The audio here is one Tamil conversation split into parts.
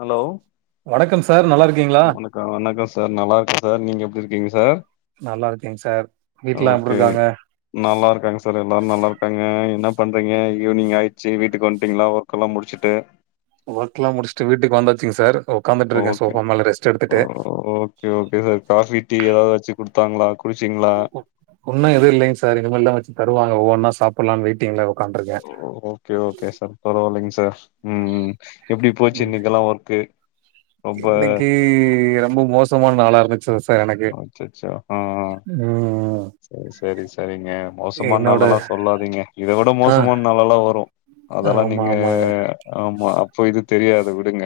ஹலோ வணக்கம் சார் நல்லா இருக் வணக்கொ வணக்கொ சார் நல்லா இருக்க சார் நீங்க எப்டி இருக்கீங்க சார்? நல்லா இருக்கேங் சார் வீட்டுல்லா எப்டி ஓகே இருக்காங்க? நல்லா இருக்காங்க சார் எல்லாரு நல்லா இருக்காங்க என்ன பண்றீங்க ஈவ்னிங் ஆயிட்ச்சு வீட்டுக்கு வந்ட்டீங்களா ஒர்க் எல்லா முடிச்சுட்டு ஒர்க்ல்லா முடிச்சுட்டு வீட்டுக்கு வந்தாச்சுங் சார் ஒக்காந்துட்டுருக்கே ஓகே சோபா மேல ரெஸ்ட் எடுத்துட்டு okay okay sir coffee tea எதாவது வச்சு குடுத்தாங்களா குடிச்சீங்களா உன்னு எது இல்லைங் சார் இனிமேல்தா வச்சு தருவாங்க ஒவ்வொன்னா சாப்புட்லானு வெயிட்டிங்ல உக்காந்டுருக்கே ஓ ஓகே ஓகே சார் பரவால்லைங் சார் ம் ம் எப்டி போச்சு ம். இன்னைக்கெல்லா ஒர்க்கு ரொம்ப இன்னைக்கு ரொம்ப மோசமான நாளா இருந்துச்சர சார் எனக்கு ம் ம் செரி செரி சரிங்க மோசமான என்னோட நாள்ல்லா சொல்லாதீங்க இதை விட ஆ மோசமான நாள்ல்லாம் வரும் அதெல்லா ஆமா நீங்க ஆமாங்க. ஆமா அப்போ இது தெரியாது விடுங்க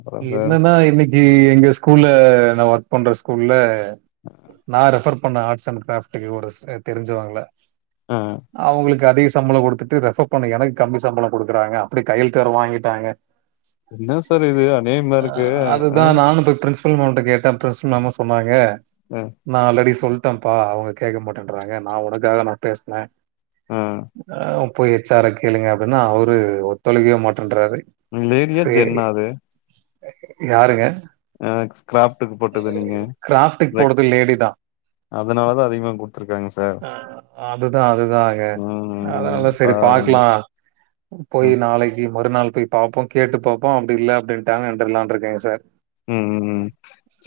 அப்றோ சார் என்னன்னா இன்னைக்கு எங்க ஸ்கூல்ல நா ஒர்க் பண்ற ஸ்கூல்ல நான் ரெஃபர் பண்ண ஆர்ட்ஸ் அண்ட் கிராப்டக்கு ஒரு தெரிஞ்சவாங்க ம் அவங்களுக்கு அதிக சம்பளம் குடுத்துட்டு ரெஃபர் பண்ண எனக்கு கம்மி சம்பளம் குடுக்குறாங்க அப்படி கையெழுத்து வேற வாங்கிட்டாங்க என்ன சார் இது அநியாயமா இருக்கு ஹ என்ன பண்றது பிரின்ஸ் மேம்ட்ட கேட்ட பிரின்ஸ் மேம் சொன்னாங்க ம் நா ஆல்ரெடி சொல்ட்டேன்ப்பா அவங்க கேட்க மாட்டேன்றாங்க நா உனக்காக நா பேசுன ஆ அ போய் எச் ஆர் கேளுங்க அப்படினா அவரு ஒத்தழைகவே மாட்டேன்றாரு லேடியா சேரி ஜென்னா அது யாருங்க அ கிராஃப்டுக்கு போட்டது நீங்க [unintelligible] ரெக் போடுறது லேடி தா அதனாலதா அதிகமா குடுத்துருக்காங்க சார் அதுதா அதுதாங்க ம் ம் அதனால சரி பாருங்க பாக்கலா போய் ம் நாளைக்கு மறுநாள் போய் பாப்போ கேட்டு பாப்போ அப்படி இல்ல அப்படின்டாங்க நிண்டுர்லாண்டு இருக்கேங்க சார் ம்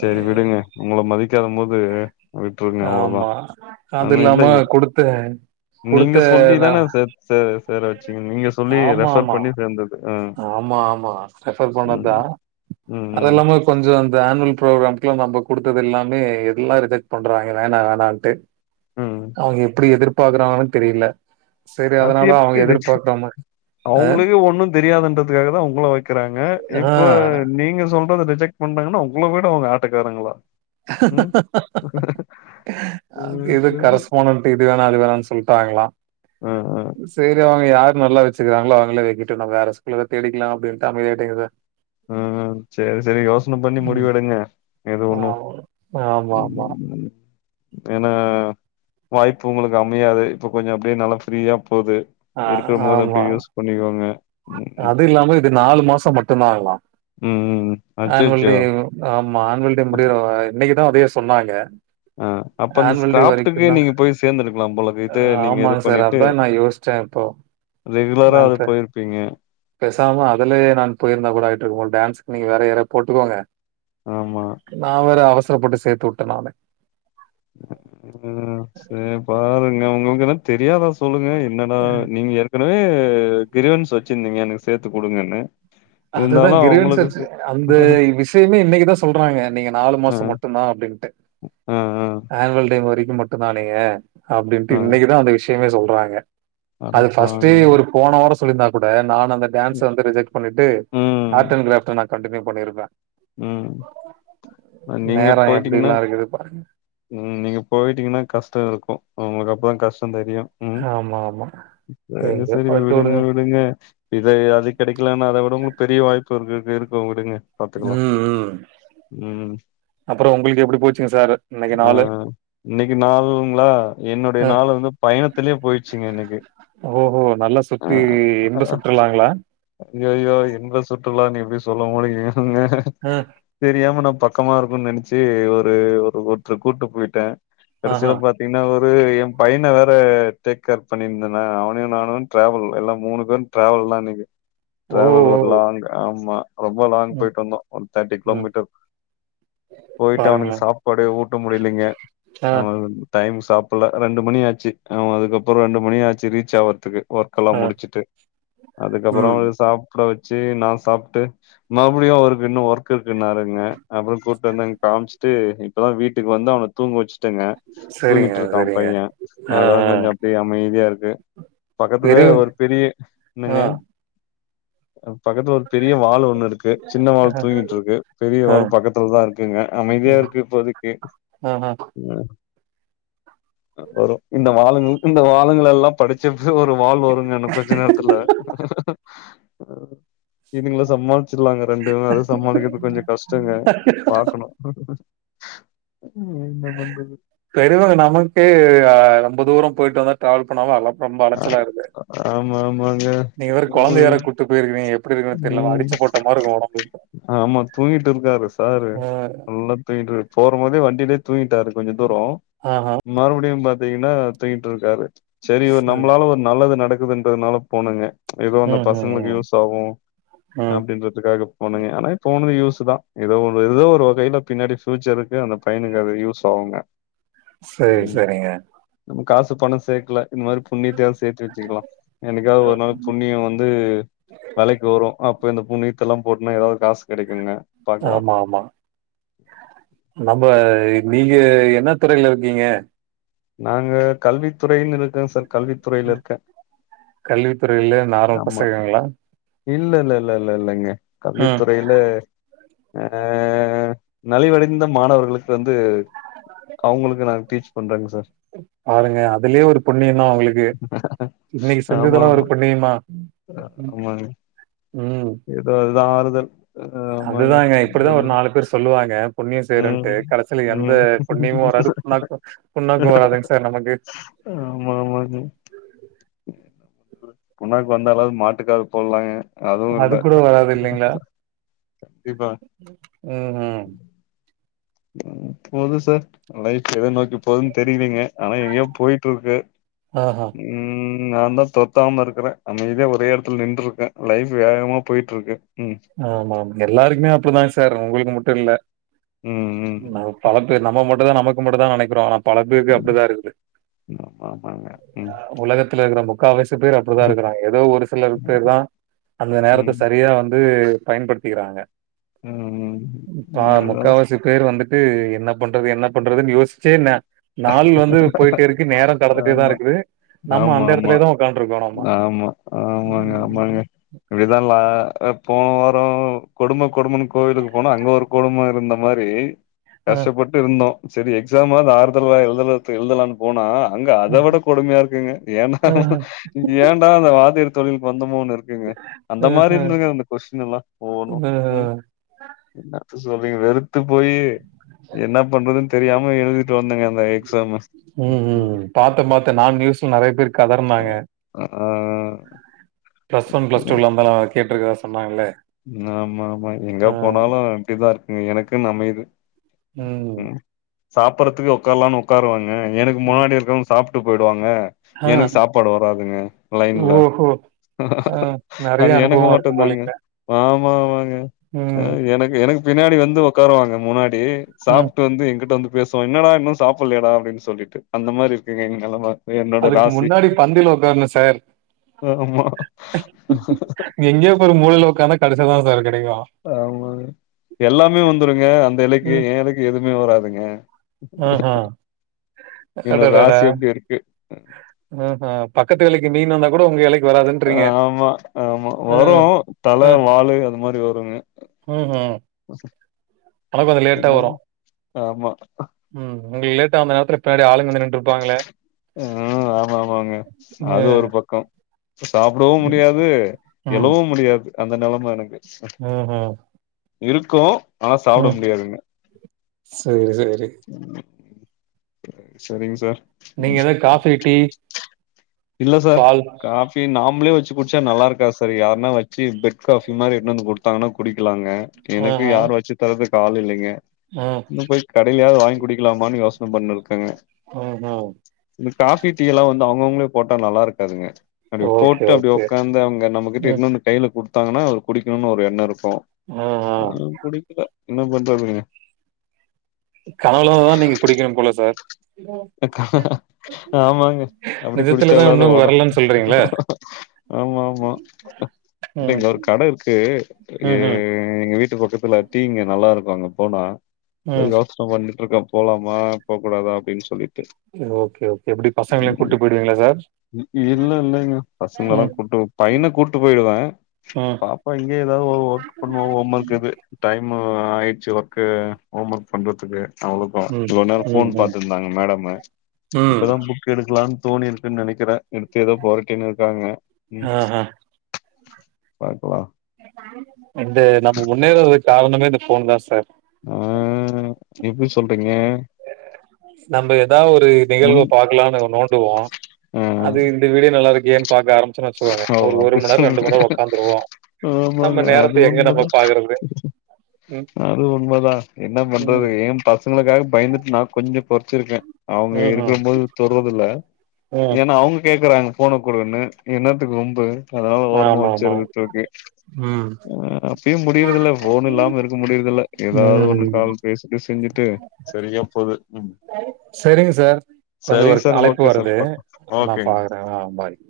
சரி விடுங்க உங்கள மதிக்காத மோது ஆமா அது இல்லாம இல்ல குடுத்தன் நீங்க சொல்லி தான ச சேர வச்சீங்க நீங்க சொல்லி ஆமா ரெஃபர் ஆமா பண்ணி சேர்ந்தது அ. ஆமா ஆமா ரெஃபர் ம். பண்ணதா ம். ம். அதெல்லாமே கொஞ்சோ அந்த ஆனுவல் ப்ரோக்ராம்கல்லா நம்ம குடுத்தது எல்லாமே எல்லா ரிஜெக்ட் பண்றாங்க வேணா வேணான்ட்டு ம். அவங்க எப்டி எதிர்பாக்கறாங்கன்னு தெரியல சரி அது அதனால அவங்க எப்படி ரிஜெக்ட் எதிர்பாக்காம ஆ அவங்களுக்கே ஒண்ணும் தெரியாதுன்றதுக்காக தான் உங்களை வைக்கிறாங்க ஆ இப்போ நீங்க சொல்றது ரிஜெக்ட் பண்றாங்கன்னா உங்கள விட அவங்க ஆட்டக்காரங்களா ம். அங்கேதா கரஸ்பாண்டன் இது வேணா அது வேணான் சொல்ட்டாங்களா ம் ம் செரி அவங்க யார் நல்லா வச்சுருக்காங்களா அவங்களே வக்கட்டு நம்ம வேற ஸ்கூல தேடிக்கலா அப்படின்ட்டு அமைதியாய்ட்டுங்கத ம் செரி செரி யோசனை பண்ணி ம் முடிவு எடுங்க எது ஒன்னு ஆமா ஆமா ஆமா தனா வாய்ப்பு உங்களுக்கு அமையாது இப்ப கொஞ்சோ அப்படியே நல்லா ஃப்ரீயா போது ஆ இருக்கு போது ஆமா. அப்படியே யோசி பண்ணிக்கோங்க ம். அது இல்லாம இது நாலு மாசம் மட்டும்தா ஆகலா ம் ம் ஆனுவல் அச்சச்சோ! டே ஆமா ஆன்வல் டே அப் முடியிற இன்னைக்குதா அதையே சொன்னாங்க அ அப்ப அந்த ஆனுவல் டே ஸ்கிராப்டுக்கு வரைக்குதா நீங்க போய் சேர்ந்திருக்கலாம் போலக்கு. இது நீங்க ஆமா இது சார் பண்ணிட்டு அதான் நா யோஸ்ச் சாந்தோ ரெகுலரா அது போயிருப்பீங்க பேசாம அதுலயே நான் போயிருந்தா கூட ஆகிட்டு இருக்க மாட்ட டான்ஸ்க்கு நீங்க வேற யாராது போட்டுக்கோங்க ஆமா நான் வேற அவசரப்பட்டு சேர்த்துவுட்ட நானே ம் சேரி பாருங்க உங்களுக்கு என்ன தெரியாதா சொல்லுங்க என்னடா நீங்க ஏற்கனவே கிரிவன்ஸ் வெச்சுருந்தீங்க எனக்கு சேத்து குடுங்கனு அதுதா கிரிவின்ஸ் வெச்சு அந்த விஷயமே இன்னிக்குதா சொல்றாங்க நீங்க நாலு அ மாசோ மட்டுதா அப்டின்டு அ ஆனுவல் டே வரிக்கு மட்டுதா நீங்க அப்டின்டு அ அ இன்னிக்குதா அந்த விஷ் சொல்றாங்க அது ஃபஸ்டே அடப்பாவிங்களா! ஒரு போன வாரோ சொல்லிருந்தா கூட நான் அந்த டான்ஸ வந்து ரிஜெக்ட் பண்ணிட்டு ம் ஆர்ட் அண்ட் க்ராப்ட்ல நா கண்டின்யூ பண்ணிருப்பே ம். நீங்க நேரோ போயிட்டீங்கன்னா எப்டில்லா இருக்குது பாருங்க ம் நீங்க போய்ட்டீங்கனா கஷ்டோ இருக்கு அவுங்ளுக்கு அப்பதா கஷ்டோ தெரியு ம் ஆமா, ஆமா. சேரி எங்க சேரி பழட்ட விடுங்க விடுங்க இத அது கெடைக்கலனா அத விட உங்ளுக் பெரிய வாய்ப்பு இருக்கு இருக்கு உடுங்க ம் ம் ம் அப்புறம் உங்களுக்கு எப்படி போச்சுங்க சார் இன்னைக்கு ஆ நாளு? இன்னிக்கு நாளுங்ளா என்னுடைய அ, நாள் வந்து பயணத்துலயே போய்ட்ச்சுங்க எனக்கு ஓஹோ நல்லா சுத்தி இன்ப சுற்றுலாங்ளா ஐயயோ இன்ப சுற்றுலானு எப்டி சொல்ல முடியுங்க அ தெரியாம நா பக்கமா இருக்குன் நெனச்சு ஒரு ஒரு ஒருத்தர கூட்டு போய்ட்டே கடசீல ஆஹா. பாத் ன்னா ஒரு எ பையன வேற டேக் கேர் பண்ணியிருந்தனா அவனையு நானு ட்ராவல் எல்லா மூணு பேரு ட்ராவல்தா அன்னைக்கு ஓ! ஓ! ட்ராவல் ஒரு லாங் ஆமா ரொம்ப லாங் ம், போய்ட்டு வந்தோ தேர்டி ம். கிலோமீட்டர் போய்ட்டு அவனுக்கு பாருங்களேன். சாப்பாடே ஊட்ட முடிலைங்க ஆ, அவ டைம் சாப்புல்ல ரெண்டு மணியாச்சு அதுக்கப்புறோ ரெண்டு மணியாச்சு ரீச் ஆவறதுக்கு கல்லா ஆ. முடிச்சுட்டு அதுக்கப்புறோ ம். சாப் ட வெச்சு நா சாப்ட்டு மறுபுடியு அவருக்கு இன்னு ஒர்க் இருக்குன்னாருங்க அப்றோ கூட்டு வந்து அங்க காம்ச்சுட்டு இப்பதா வீட்டுக்கு வந்து அவன தூங்க வெச்சுட்டங்க சரிங்க, தூங்கிட்ருக்கா சரிங்க. பைய ஆ, அத்தா ஆ. கொஞ்சோ அப்டி அமைதியா இருக்கு பக்கத்துலயே பெரியவ ஒரு பெரிய ஆ, என்னங்க பக்கத்துல ஒரு பெரிய வால் ஒண்ணு இருக்கு சின்ன ஆ, வால் தூங்கிட்ருக்கு பெரிய ஆ. வால் பக்கத்துலதா இருக்குங்க அமைதியா ம். இருக்கு இப்போதைக்கு ஆஹா. வரும் இந்த வாலுங்கள இந்த வாலுங்களெல்லா படிச் சிப்சு ஒரு வால் வருங்க இன்னு கொஞ்ச நேரத்துல இதுங்கள சமாள்ச்சிட்லாங்க ரெண்டுமே அது சமாளிக்கற்து கொஞ்சோ கஷ்டோங்க பாக் ம் என்ன பண்றது செரிவுடுங்க நமக்கு ரொம்ப தூரோ போய்ட்டு வந்தா ட்ராவல் பண்ணாலு நல்லா ரொம்ப ஆ அலச்சலாய்ருது ஆமா ஆமாங்க நீங்கவேற கொழந்தய வேற ம் கூட்டு போய்ருக்கீங்க ம் ஆமா தூங்கிட்ருக்காரு சாரு அ நல்லா தூங்கிட்டு போறமோதே வண்டிலயே தூங்கிட்டாரு கொஞ்ச தூரோ ஆஹா மறுபுடியு பாத்தீங்கன்னா தூங்கிட்டு இருக்காரு செரி இவர் சரி நம்ளால ஒரு நல்லது நடக்குது அதுனால போனங்க எதோ அந்த ம் ம் பசங்ளுக்கு ம் யூஸ் ஆகு ம் அப்டின்றதுக்காக போனங்க ஆனா போனது யூஸ்தா எதோ ஒரு எதோ ஒரு வகைல பின்னாடி ஃபியூச்சருக்கு அந்த பையனுக்கு அது யூஸ் ஆகுங்க சேரி ம் சேரிங்க நம்ம காசு பணோ சேக்கல இந்த மாரி புண்ணியத்தயாது சேத்து வெச்சுக்கலா என்னிக்காது ஒரு நாள் புண்ணியோ வந்து வரு அப்ப இந்த புண்ணீத்த எல்லா போட்டனா எதாவது காசு கிடைக்குங்க பாக்கலாம் ஆமா ஆமா நம்ம நீங்க என்ன துறையில இருக்கீங்க நாங்க கல்வி துறைன்னு இருக்க சார் கல்வி துறையில இருக்க கல்வித்துறையில நார்மல் ஆமா பசங்களா? இல்ல இல்ல இல்ல இல்ல இல்லைங்க ம் கல்வித்துறை ல ஆ நலிவடைந்த மாணவர்களுக்கு வந்து அவுங்களுக்கு நாங்க டீச் பண்றேங்க சார் பாருங்க அதுலயு ஒரு புண்ணியோ தா உங்களுக் கு இன்னைக்கு ஆமா செஞ்சதெல்லா ஒரு ஆமா புண்ணியமா ம் ஆமாங்க ம் ஏதோ இதுதா ஆறுதல் அஹ் ஆமாங்க அதுதாங்க இப்டிதா ஒரு நாலு பேர் சொல்லுவாங்க புண்ணியோ சேய்ரன்ட்டு ம் கடசில எந்த ம் புண்ணியமு வராது னாக்கு புன்னாக்கு வராதுங்க சார் நமக்கு ஆமா ஆமாங்க புண்ணாக்கு வந்தாலாவது மாட்டுக்காது போடலாங்க அதுவு அது இல்ல கூட வராது இல்லைங்களா கண்டிப்பா ம் ம் போது சார் லைஃப் எத நோக்கி போதுனு தெரியலங்க ஆனா எங்கயோ போய்ட்டுருக்கு ஆஹா. ம் நா தா தொத்தாம இருக்கற அமைதியா ஒரே இடத்துல நின்ருக்கே லைஃப் வேகமா போயிட்டு இருக்கு ம் ஆமாமா எல்லாருக்குமே அப்டிதா சார் உங்களுக்கு மட்டுல்ல ம் ம் ந பல பேர் நம்ம மட்டு தா நமக்கு மட்டு தா நனக்கிறோ பல பேருக்கு ம். அப்டிதா இருக்குது ஆமா ஆமாங்க ம் உலகத்துல இருக்கற முக் காவாசி பேர் அப்டிதா ம். இருக்கறாங்க ஏதோ ஒரு சில பேர் தா அந்த நேரத்த சரியா வந் து பயன்படுத்திக்கிறாங்க ம். ப அதான் முக்காவாசி பேர் வந்துட்டு என்ன பண்றது என்ன பண்றதுனு யோசிச்சே ந நாள் வந்து போயிட்டேருக்கு நேர கடந்துடேதா ஆமா. இருக்குது நம்ம ஆமா அந்த ஆமா எடத்துலயேதா உக்காண்ட்ருக்கோ நம்ம ஆமா ஆமாங்க ஆமாங்க இப்டிதால போன வாரோ கொடும கொடுமன்னு கோயிலுக்கு போனா அங்க ஒரு கொடும இருந்த மாரி ஆ கஷ்டப்பட்டு இருந்தோ சரி எக்ஸாமாவது ஆறுதல்லா எழுத எழுதலான்னு போனா அங்க அத விட கொடுமயா இருக்குங்க ஏண்டா ஆ ஏண்டா அந்த வாத்தியார் தொழிளுக்கு வந்தமோன்னு இருக் குங்க அந்த ஆ மாரி ஆ இருதுங்க அந்த கொஸின் எல்லா ஒவ்வொன்னு ம் என்னத்த சொல்லறீங்க வெறுத்து போயி என்ன பண்றதுனு தெரியாம எழுதிட்டு வந்தங்க அந்த எக்ஸாம்மு ம் பாத்த பாத் நான் நியூஸ்ல நறைய பேர் கதறுனாங்க ஆ ப்ளஸ் ஒன் பிளஸ் டூ லந்தாலா கேட்டுருக்கதா சொன்னாங்களே ஆமா ஆமா எங்க போனாலு அப்டிதா இருக்குங்க எனக்குனு அமயுது ம் சாப்படறதுக்கு உக்காரலானு உக்காருவாங்க எனக்கு முன்னாடி இருக்கவங்க சாப்ட்டு போயிடுவாங்க ஆ எனக்கு சாப்பாடு வராதுங்க லைன்ல ஓஹோ ஆ நெறைய அது எனக்கு அனுபவமா மட்டு இருக்கு தாங்க போலீங்க ஆமா ஆமாங்க அ ம் எனக்கு எனக்கு பின்னாடி வந்து உக்காருவாங்க முன்னா டி ம் சாப்ட்டு வந்து எங்கிட்ட வந்து பேசுவா என்னடா இன்னு சாப்டலையாடா அப்டின்னு சொல்லிட்டு அந்த மாரி இருக்குங்க என் நெலம என்னோட அதுக்கு ராசி முன்னாடி பந்தில உக்கார்ணு சார் ஆமா எங்கேயோ ஒரு மூலைல உக்காந்தா கடைசில தா சார் கெடைக்கு ஆமா எல்லாமே வந்துருங்க அந்த எலைக்கு ஏ எலைக்கி எதுமே வராதுங்க ம் ஹூ என்னோட அடடடா ராசி அப்டி இருக்கு ம் ஹூ பக்கத்து எலைக்கு மீன் வந்தா கூட உங்க எலைக்கு ஆமா ஆமா வரு ம். தல வாலு அது மாரி வருங்க ம் ஹும் சார் அது கொஞ்சோ லேட்டா வரு ஆமா ம் உங்குளுக்கு லேட்டா அந்த நேரத்துல பின்னாடி ஆளுங்க வந்து நின்று ஆ ஆமா ஆமாங்க அ. அது ஒரு பக்கோ சாப்டவு முடியாது எழவு முடியாது அந்த நெலம எனக்கு ஓ ஹோ இருக்கு ஆனா சாப்ட முடியாதுங்க சேரி சேரி செரிங் சார் நீங்க எது காஃபி டீ பால் டீ நாம்ளே வச்சு குடிச்சா நல்லா இருக்கா சார் யாருன்னா வச்சு பெட் காஃபி மாரி எடுத்துன் வந்து குடுத்தாங்கன்னா குடிக்கலாங்க எனக்கு யாரு வச்சு தரதுக்கு ஆளு இல்லைங்க ஓ இன்னு போய் கடைலயாது வாங்கி குடிக்கலாமான்னு யோசன பண் இருக்கங்க ஓ ஹோ இந்த காஃபி டீ எல்லா வந்து அவங்கவுங்களே போட்டா நல்லா இருக்காதுங்க அப்டி ஓகே, போட்டு அப்டி ஓகே. ஒக்காந்து அவங்க நம்மகிட்ட ம். எட்டுன் வந்து கைல குடுத்தாங்கன்னா அது குடிக்கணுன்னு ஒரு எண்ணோ இருக்கு ஓ ஆ குடிக்கல என்ன பண்றதுங்க கனவுல தா நீங்க குடிக்கணு போல சார் அ கா ஆமாங்க அப்டி நிஜத்துல தான் குடிச்சாலாது இன்னும் ஓட வரலன்னு சொல்றீங்களே? ஆமா ஆமா ம். இங்க ஒரு கட இருக்கு ஏ ம்ஹ்ம். எங்க இங்க வீட்டு பக்கத்துல டீ இங்க நல்லாருக்கு அங்க போனா அதா ம். யோஸ் [inaudible] பண்ணிட்ருக்கே போலாமா போ கூடாதா அப்டின்னு சொல்லிட்டு ஓகே ஓகே எப்டி பசங்களயு கூட்டு போய்டுவீங்ளா சார் இ இல்ல இல்லைங்க பசங்களலா ம் கூட்டு போ பையன கூட்டு போயிடுவே ம் பா பா இங்கே எதா ஓ ஒர்க் பண்ணுவா ஹோம் ஒர்க் இது டைமு ஆயிச்சு ஒர்க்கு ஹோம் ஒர்க் பண்றத்துக்கு அவுளுக்கு ம் இவ்ளோ நேரோ ம் ஃபோன் ம் பாத்துன் இருந்தாங்க மேடமு ம் இப்பதா புக் எடுக்குலான் தோணிருக்குன்னு நெனைக்கிறே எடுத்து எதோ பொறட்டின்னு இருக்காங்க ஆஹா பாக்குலா வந்து நம்ம முன்னேர்றது காரணமே இந்த ஃபோன் தா சார் ஆ எப்டி சொல்றீங்க நம்ம எதா ஒரு நிகழ்வ முன் பாக்லானு அத நோண்டுவோ ஆ அது இந்த வீடியோ நல்லாருக்கே பாக்க ஆரமிச்சோன்னு வச்சுக்கோங்க ஓ ஒரு அப்டி மண் நேரோ ரெண்டு சொல்லுங்க மண் நேரோ உக்காந்துருவோ நம்ம ஆமாங்க அது நேரத்த எங்க நம்ம உண்மதா பாக்குறது ம் அது உண்மதா என்ன பண்றது ம் ஏ பசங்களுக்காக பயந்துட்டு நா கொஞ்ச பொருத்துருக்கே அவங்க ம்ஹும் இருக்கம் போது தொடுறது இல்ல ம் ஏன்னா அவங்க கேக்குறாங்க போனக்குடுன்னு என்னத்துக்கு வம்பு அதனால ஓரமா ஆமா ஆமா வச்சறது தூக்கி ம் அப்பயு முடியறதுல போன் இல்லாம இருக் முடியறதல்ல ஏதாவது ஒண்ணு ம் கால் பேசி பேசிட்டு இங்குட்டு சரியா போது சரிங்க சார் கொஞ்ச ஒரு சரிங்க சார் அழைப்பு ஓகே சார் வருது பாக்லா நா ஓகேங்க பாக்குறே ஆ பாய்